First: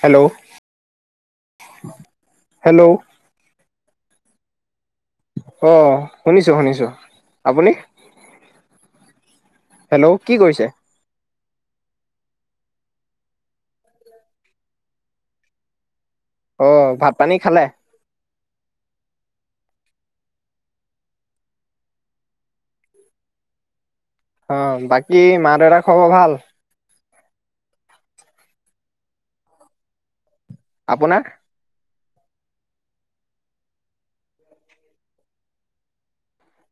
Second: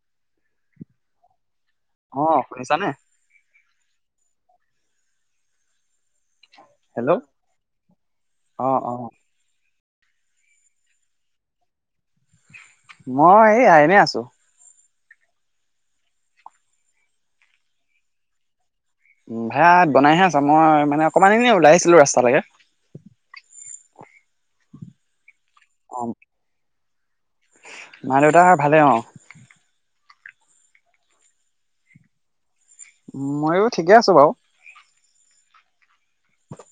Hello অ' hello শুনিছানে? অ' শুনিছোঁ শুনিছোঁ, হেল্ল' আপুনি? অ অ হেল্ল' কি কৰিছে? মই এইয়া এনেই আছোঁ। অহ ভাত পানী খালে? ভাই বনাইহে আছোঁ, মই মানে অকণমান এনে উলাইছিলো ৰাস্তালৈকে। অ', বাকী মাত দেউতাৰ অ খবৰ ভাল? মা দেউতা ভালে অ'। আপোনাৰ? ময়ো ঠিকে আছোঁ বাৰু।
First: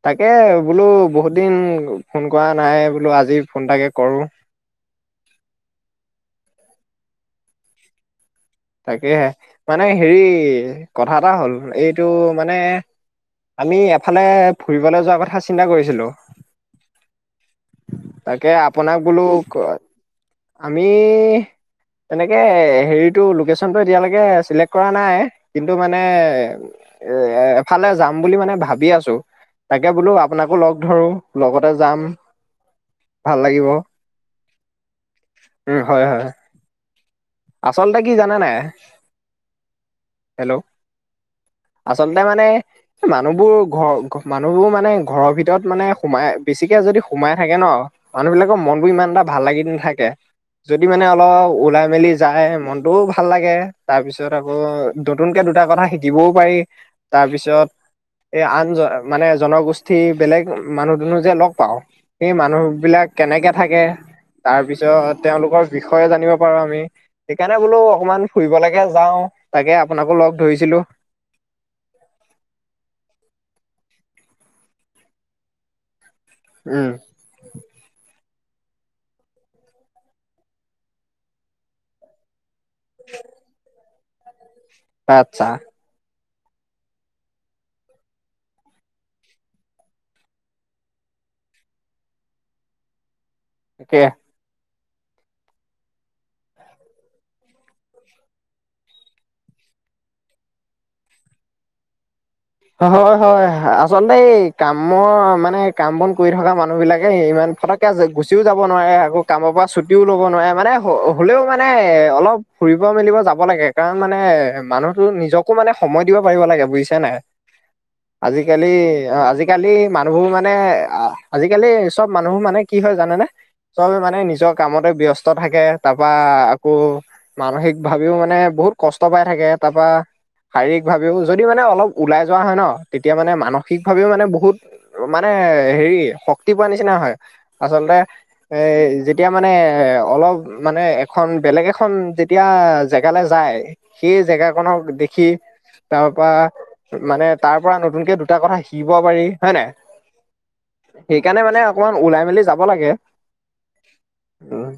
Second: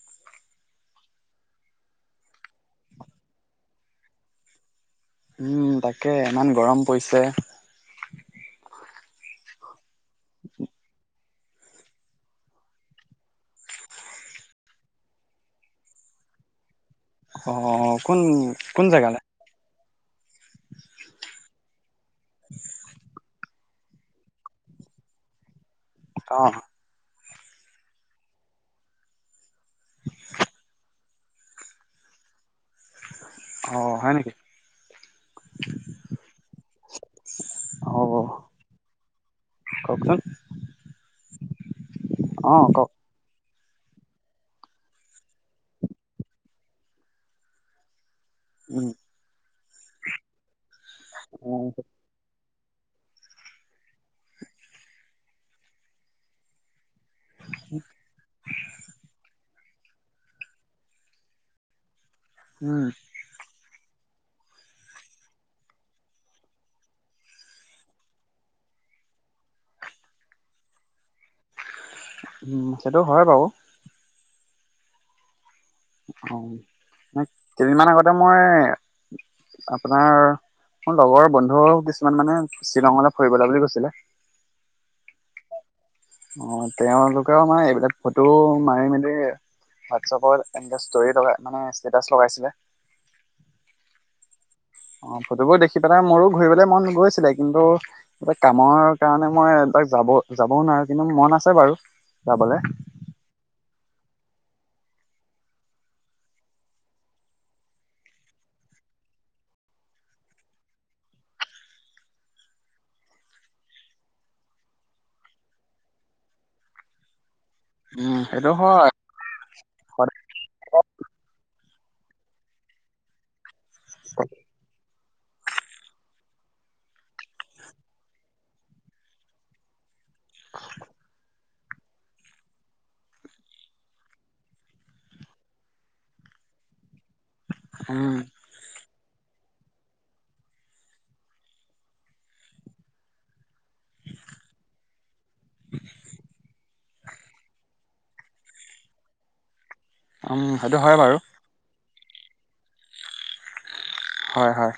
তাকে বোলো বহুত দিন, ফোন কৰা নাই বোলো আজি ফোন তাকে কৰোঁ। উম, তাকে ইমান গৰম পৰিছে। তাকেহে মানে হেৰি কথা এটা হ'ল, এইটো মানে আমি এফালে ফুৰিবলৈ যোৱাৰ কথা চিন্তা কৰিছিলোঁ। অ কোন তাকে কোন আপোনাক জেগালে বোলো ক আমি তেনেকে হেৰিত টো লোকেশ্যনটো এতিয়ালৈকে চিলেক্ট কৰা নাই কিন মানে অ এ এফালে যাম বুলি মানে ভাবি আছোঁ। তাকে বোলো আপোনাকো লগ ধৰোঁ। লগতে যাম। ভাল লাগিব। অ হয় নেকি উ, হয় হয়। আচলতে অ কি জানানে? কওকচোন হেল্ল' আচলতে মানে অ কওক মানুহবোৰ ঘৰ মানুহবোৰ মানে ঘৰৰ ভিতৰত মানে সোমাই বেছিকে যদি সোমাই থাকে ন' মানুহবিলাকৰ উম মনবোৰ ইমান এটা ভাল লাগি নাথাকে। যদি মানে অলপ উম ওলাই মেলি [unintelligible] মনটোও ভাল লাগে। তাৰপিছত আকৌ নতুনকে দুটা কথা শিকিবও পাৰি। তাৰপিছত এই আন জ-মানে জনগোষ উঠি বেলেগ মানুহ দুনো যে লগ পাওঁ সেই মানুহবিলাক কেনেকে থাকে তাৰপিছত তেওঁলোকৰ বিষয়ে জানিব পাৰো আমি। সেইকাৰণে বোলো অকনমান ফুৰিবলৈকে যাও। তাকে আপোনাকো লগ ধৰিছিলোঁ। উম, সেইটো হয় বাৰু। অ', উম ম কেইদিনমান আগতে মই আপোনাৰ মোৰ লগৰ বন্ধু কিছুমান মানে শ্বিলঙলৈ ফুৰিবলৈ বুলি গৈছিলে। আচ্ছা। অ', তেওঁলোকেও মানে এইবিলাক ফটো মাৰি মেলি হোৱাটছপত এনে ষ্টৰি লগাই মানে ষ্টেটাচ লগাইছিলে। তাকে অ' ফটোবোৰ দেখি পেলাই মোৰো ঘূৰিবলে মন গৈছিলে। কিন্তু, এই কামৰ কাৰণে মই এই তাক যাব, যাবও নোৱাৰো কিন্তু, মন আছে বাৰু। যাবলে হয়, হয় আচলতেই কামৰ মানে কাম বন কৰি থকা মানুহ বিলাকে ইমান ফটকে গুচিও যাব নোৱাৰে আকৌ কামৰ পৰা ছুটিও লব নোৱাৰে মানে হলেও মানে অলপ ফুৰিব মেলিব যাব লাগে কাৰণ মানে মানুহতো নিজকো মানে সময় দিব পাৰিব লাগে বুজিছা নে নাই? উম সেইটো আজিকালি হয় আজিকালি সদায় মানুহবোৰ মানে, আজিকালি চব মানুহ বোৰ মানে কি হয় জানেনে? চব মানে নিজৰ কামতে ব্যস্ত থাকে তাৰপা আকৌ, মানসিক ভাৱেও মানে বহুত কষ্ট পাই থাকে। তাৰপা, শাৰীৰিক ভাৱেও যদি মানে অলপ ওলাই যোৱা হয় ন! তেতিয়া মানে মানসিক ভাৱেও মানে বহুত মানে হেৰি, শক্তি পোৱা নিচিনা হয়। আচলতে উম এ যি এতিয়া মানে এ অলপ মানে, এখন বেলেগ এখন যেতিয়া জেগালৈ যায়। সেই জেগাখননক দেখি তাৰপৰা, মানে তাৰ পৰা নতুনকে দুটা কথা শিকিব পাৰি, হয়ে নাই? সেইটো হয় বাৰু। সেইকাৰণে মানে অকমান ওলাই মেলি যাব লাগে। হয় অ' হয়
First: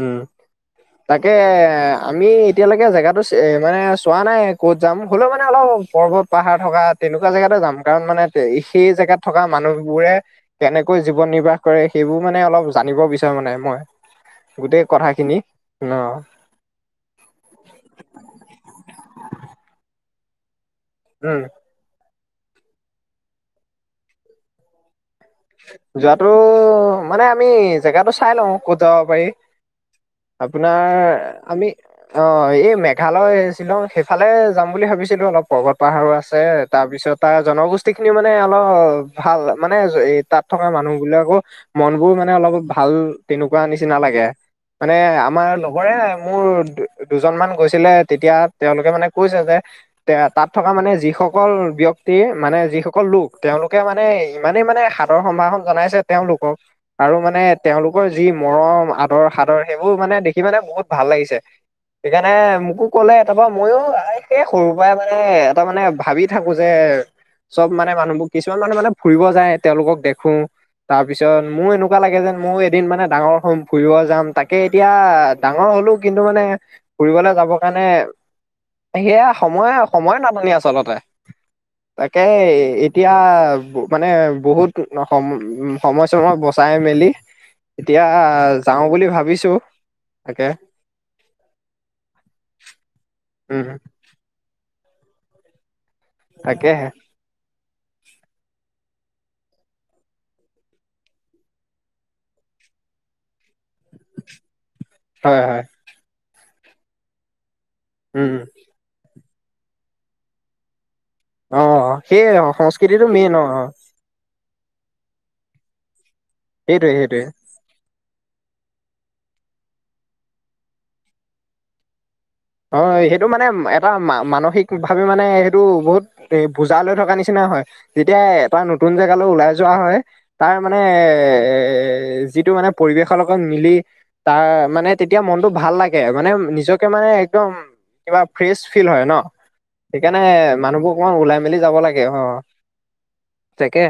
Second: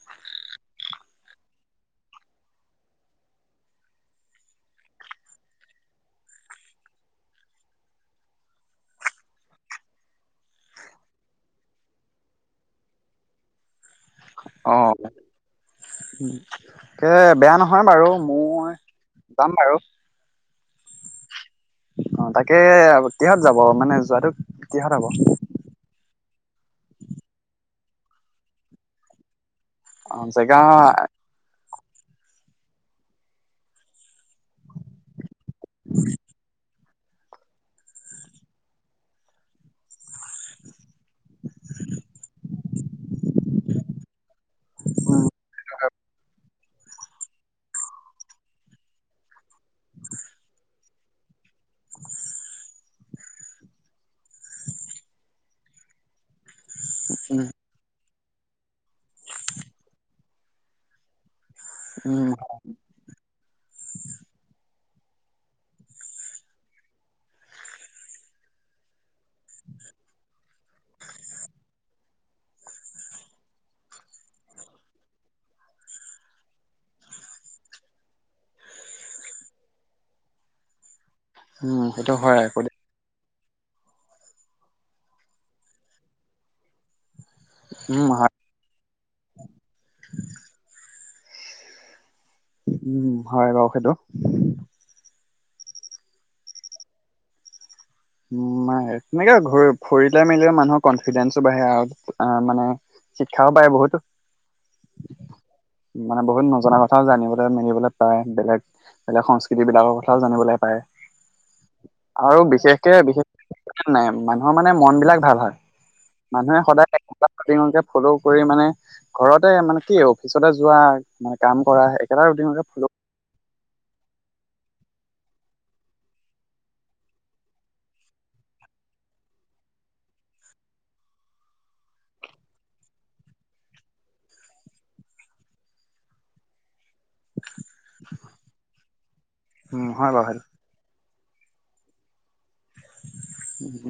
উম। তাকে আমি এতিয়ালৈকে জেগাতটো মানে চোৱা নাই ক'ত যাম, হ'লেও মানে অলপ পৰ্বত পাহাৰ থকা তেনেকুৱা জেগাতে যাম। কাৰণ, মানে সেই জেগাত থকা মানুহবোৰে কেনেকৈ জীৱন নিৰ্বাহ কৰে সেইবোৰ মানে অলপ জানিব বিচাৰো মানে মই। গোটেই অ' কথাখিনি। অ', তাকে বেয়া নহয় বাৰু মই যাম বাৰু। উম। অ', তাকে কিহঁত যাব মানে যোৱাটো কিহঁত হ'ব? যোৱাটো মানে আমি জেগাটো চাই লওঁ ক'ত যাব পাৰি। অ জেগা আপোনাৰ আমি অ', এই মেঘালয় শ্বিলং সেইফালে যাম বুলি ভাবিছিলো অলপ। পৰ্বত পাহাৰো আছে। তাৰপিছত তাৰ জনগোষ্ঠীখিনি মানে অলপ ভাল মানে এ তাত থকা মানুহবিলাকো মনবোৰ মানে অলপ ভাল তেনেকুৱা নিচিনা লাগে। মানে উম আমাৰ লগৰে মোৰ দুজনমান গৈছিলে তেতিয়া তেওঁলোকে মানে কৈছে যে তে তাত থকা মানে যিসকল ব্যক্তি মানে যিসকল লোক তেওঁলোকে মানে ইমানেই মানে শা ৰ সম্ভাসন জনাইছে তেওঁলোকক। আৰু মানে উম তেওঁলোকৰ যি মৰম, আদৰ, সাদৰ সেইবোৰ মানে দেখি মানে বহুত ভাল লাগিছে। উম সেইকাৰণে মোকো ক'লে তাৰপৰা ময়ো সেই সৰুৰ পৰাই মানে এটা মানে ভাবি থাকো যে চব মানে মানুহবোৰ কিছুমান মানুহ মানে ফুৰিব যায় তেওঁলোকক দেখো তাৰপিছত মোৰ এনেকুৱা লাগে যেন ময়ো এদিন মানে ডাঙৰ হম, ফুৰিব যাম। তাকে এতিয়া ডাঙৰ হ'লো কিন্তু মানে ফুৰিবলৈ যাবৰ কাৰণে সেয়া সময় সময়ে নাটনি আচলতে। উম সেইটো তাকে হয় আকৌ দেই এতিয়া মানে বহুত সময় চময় বচাই মেলি এতিয়া উম হয় যাও বুলি ভাবিছো তাকে উম হয় উম বাৰু সেইটো তাকেহে উ ম তেনেকেৰি ফুৰিলোই মেলিলে মানুহৰ কনফিডেন্ঞ্চো বাঢ়ে আৰু মানে শিক্ষাও বাঢে বহুতো হয় হয় মানে বহুত মজ না কথা জানিবিব [inaudible] পায় উম বেলেগ সংস্কৃতি বিলাকৰ কথাও জানিবলৈ পায়। অ আৰু সেইয়ে সংস্কৃতি- টো মেইন- নহয় মানে মন বিলাক ভাল হয়। মানুহে সেইটোৱে সদায়কে সেইটোৱে ফ'ল' কৰি মানে- ঘৰতে মানে কি অফিচতে যোৱা মানে কাম কৰা- একেটা ৰুটিনতে অ ফ'ল' 'সেইটো মানে এটা মানসিক- ভাবে মানে সেইটো বহুত এ বুজা লৈ থকা নিচিনা হয়, যেতিয়া এটা নতুন জেগালৈ ওলাই যোৱা হয় তাৰ মানে এ যিটো মানে পৰিৱেশৰ লগত মিলি তাৰ মানে তেতিয়া মনতটো ভাল লাগে মানে নিজকে মানে- দম। [unintelligible] কিবা ফ্ৰেচ ফিল হয় ন। উম, হয় সেইকাৰণে বাৰু সেইটো। মানুহবোৰ- অকমান ওলাই মেলি যাব লাগে অ- তাকে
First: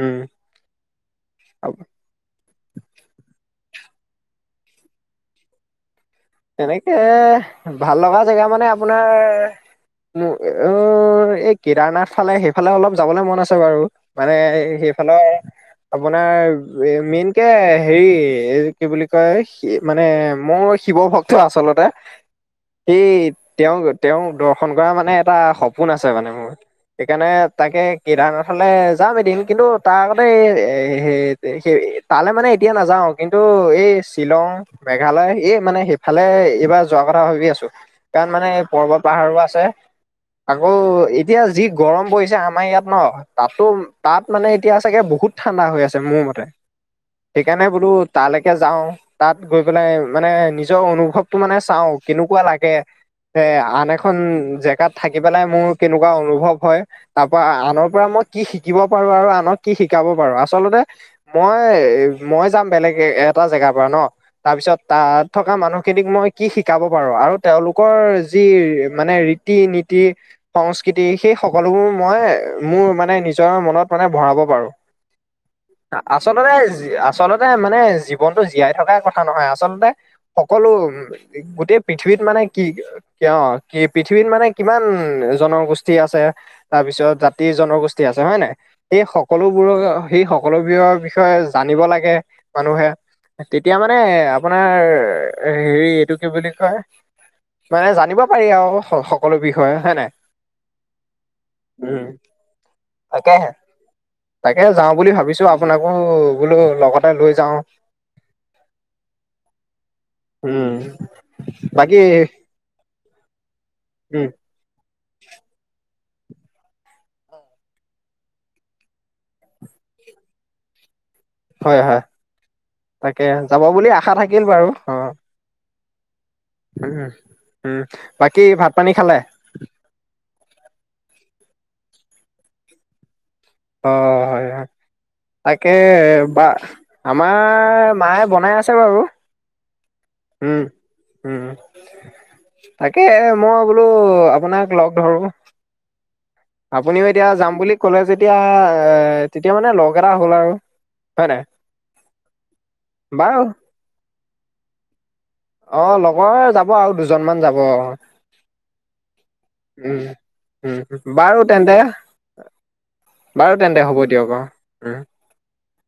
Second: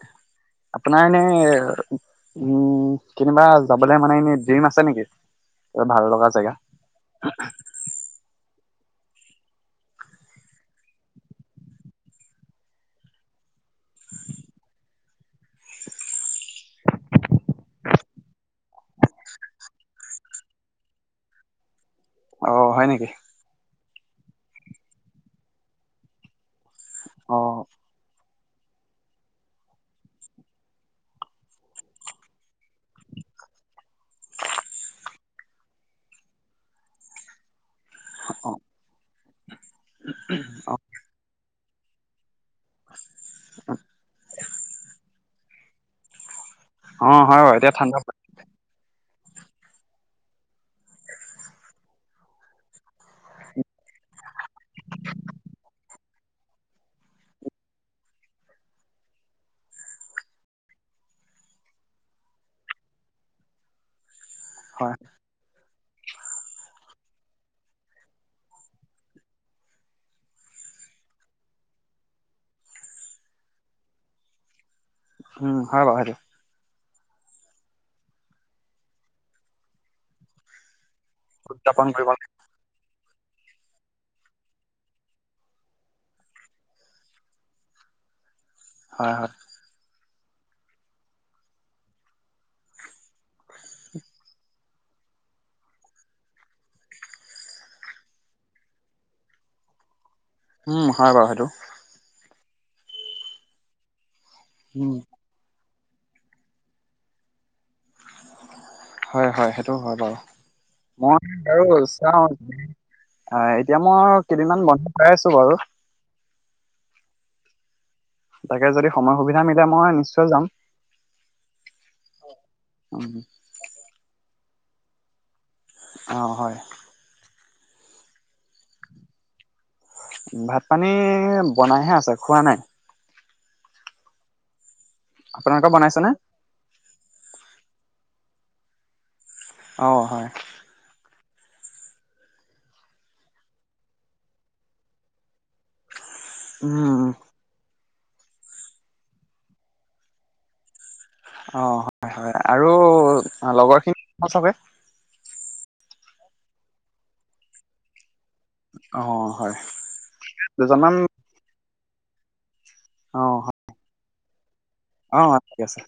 উম আপোনাৰ এনে উম কেনিবা- যাবলে মানে এনেই জিম আছে নেকি? ভাল লগা জেগা? তেনেকে ভাল লগা জেগা মানে- আপোনাৰ এই কেদাৰনাথ ফালে সেইফালে অলপ যাবলৈ মন আছে বাৰু মানে সেইফালৰ আপোনাৰ মেইনকে হেৰি কি বুলি কয় মানে মোৰ শিৱ ভক্ত- আচলতে- অ হয় সেই নেকি তেওঁ গত- তেওঁ দৰ্শন কৰা মানে এটা সপোন আছে মানে মোৰ। সেইকাৰণে অ তাকে কেদাৰনাথ - ফালে যাম এদিন কিন্তু তাৰ আগতে এই সেই তালৈ মানে এতিয়া নাযাওঁ কিন্তু এই শ্বিলং মেঘালয় এই মানে সেই- ফালে এইবাৰ যোৱা কথা ভাবি আছো। কাৰণ মানে পৰ্বত- পাহাৰো আছে। উ, উ, আকৌ অ। এতিয়া যি গৰম পৰিছে আম আমাৰ ইয়াত ন' তাতো তাত মানে এতিয়া চাগে বহুত ঠাণ্ডাহৈ আছে মোৰ মতে অ হয় বাৰু সেইকাৰণে এতিয়া বোলো ঠাণ্ডা পৰে তালেকে যাওঁ। তাত গৈ পেলাই মানে নি নিজৰ অনুভৱটো মানে চাওঁ কেনেকুৱা লাগে, এ, আনএখন জেগাত থাকি পেলাই মোৰ কেনেকুৱা অনুভৱ হয়, তাৰ পৰা আনৰ পৰা মই কি শিকিব পাৰোঁ আৰু আনক কি শিকাব পাৰোঁ, আচলতে মই, মই যাম বেলেগ এটা জেগাৰ পৰা ন। তাৰপিছত, হয় তাত মানুহখিনিক মই কি শিকাব পাৰোঁ, আৰু তেওঁলোকৰ যি মানে ৰীতি, নীতি, সংস্কৃতি সেই সকলোবোৰ মই মোৰ মানে নিজৰ মনত মানে ভৰাব পাৰোঁ। উম হয় বাৰু সেইটো আচলতে আচলতে মানে জীৱনটো জীয়াই থকাই কথা নহয়, আচলতে সকলো উম, গোটেই উদযাপন কৰিব পৃথিৱীত লাগে মানে কি কিয়, কি, পৃথিৱীত মানে কিমান জনগোষ্ঠী আছে? তাৰপিছত জাতি, জনগোষ্ঠী আছে, হয়, নাই? এই হয় হয় সকলোবোৰৰ সেই সকলো বোৰৰ বিষয়ে জানিব লাগে মানুহে। তেতিয়া মানে‌ [unintelligible] [unintelligible] হেৰি এইটো কি বুলি কয়, মানে জানিব পাৰি আৰু সকলো বিষয়ে হয়, নাই? উম, হয়, বাৰু সেইটো। উম তাকেহে। তাকে যাওঁ উম বুলি ভাবিছো আৰু। আপোনাকো বোলো লগতে লৈ যাওঁ। হয়, হয়, হয়। সেইটো হয় বাৰু উম মই বাৰু বাকী চাওঁ এতিয়া মই উম, কেইদিনমান বন্ চাই আছোঁ বাৰু। তাকে যদি সময় সুবিধা মিলে মই নিশ্চয় যাম। হয়, হয় উম তাকে যাব বুলি আশা থাক কিল বাৰু, অহ। অ হয় উম। উম, বাকী ভাত পানী খালে? ভাত পানী বনাইহে আছে, খোৱা নাই। অহ, হয়, হয়। আপোনালোকৰ তাকে বনাইছেনে বা আমাৰ মায়ে বনাই আছে বাৰু। অহ, হয়। উম, উম, তাকে মই বোলো আপোনাক লগ ধৰো। আপুনিও উম এতিয়া যাম বুলি ক'লে যেতিয়া এ তেতিয়া মানে লগ এটা হ'ল আৰু। হয় নাই অ', হয়, হয় আৰু বাৰু লগৰখিন [unintelligible] অ', লগৰ যাব আৰু দুজনমান যাব। উম, অ হয় দুজনমান উম বাৰু তেন্তে [unintelligible] অ বাৰু তেন্তে হ'ব [unintelligible] অ', ঠিক আছে।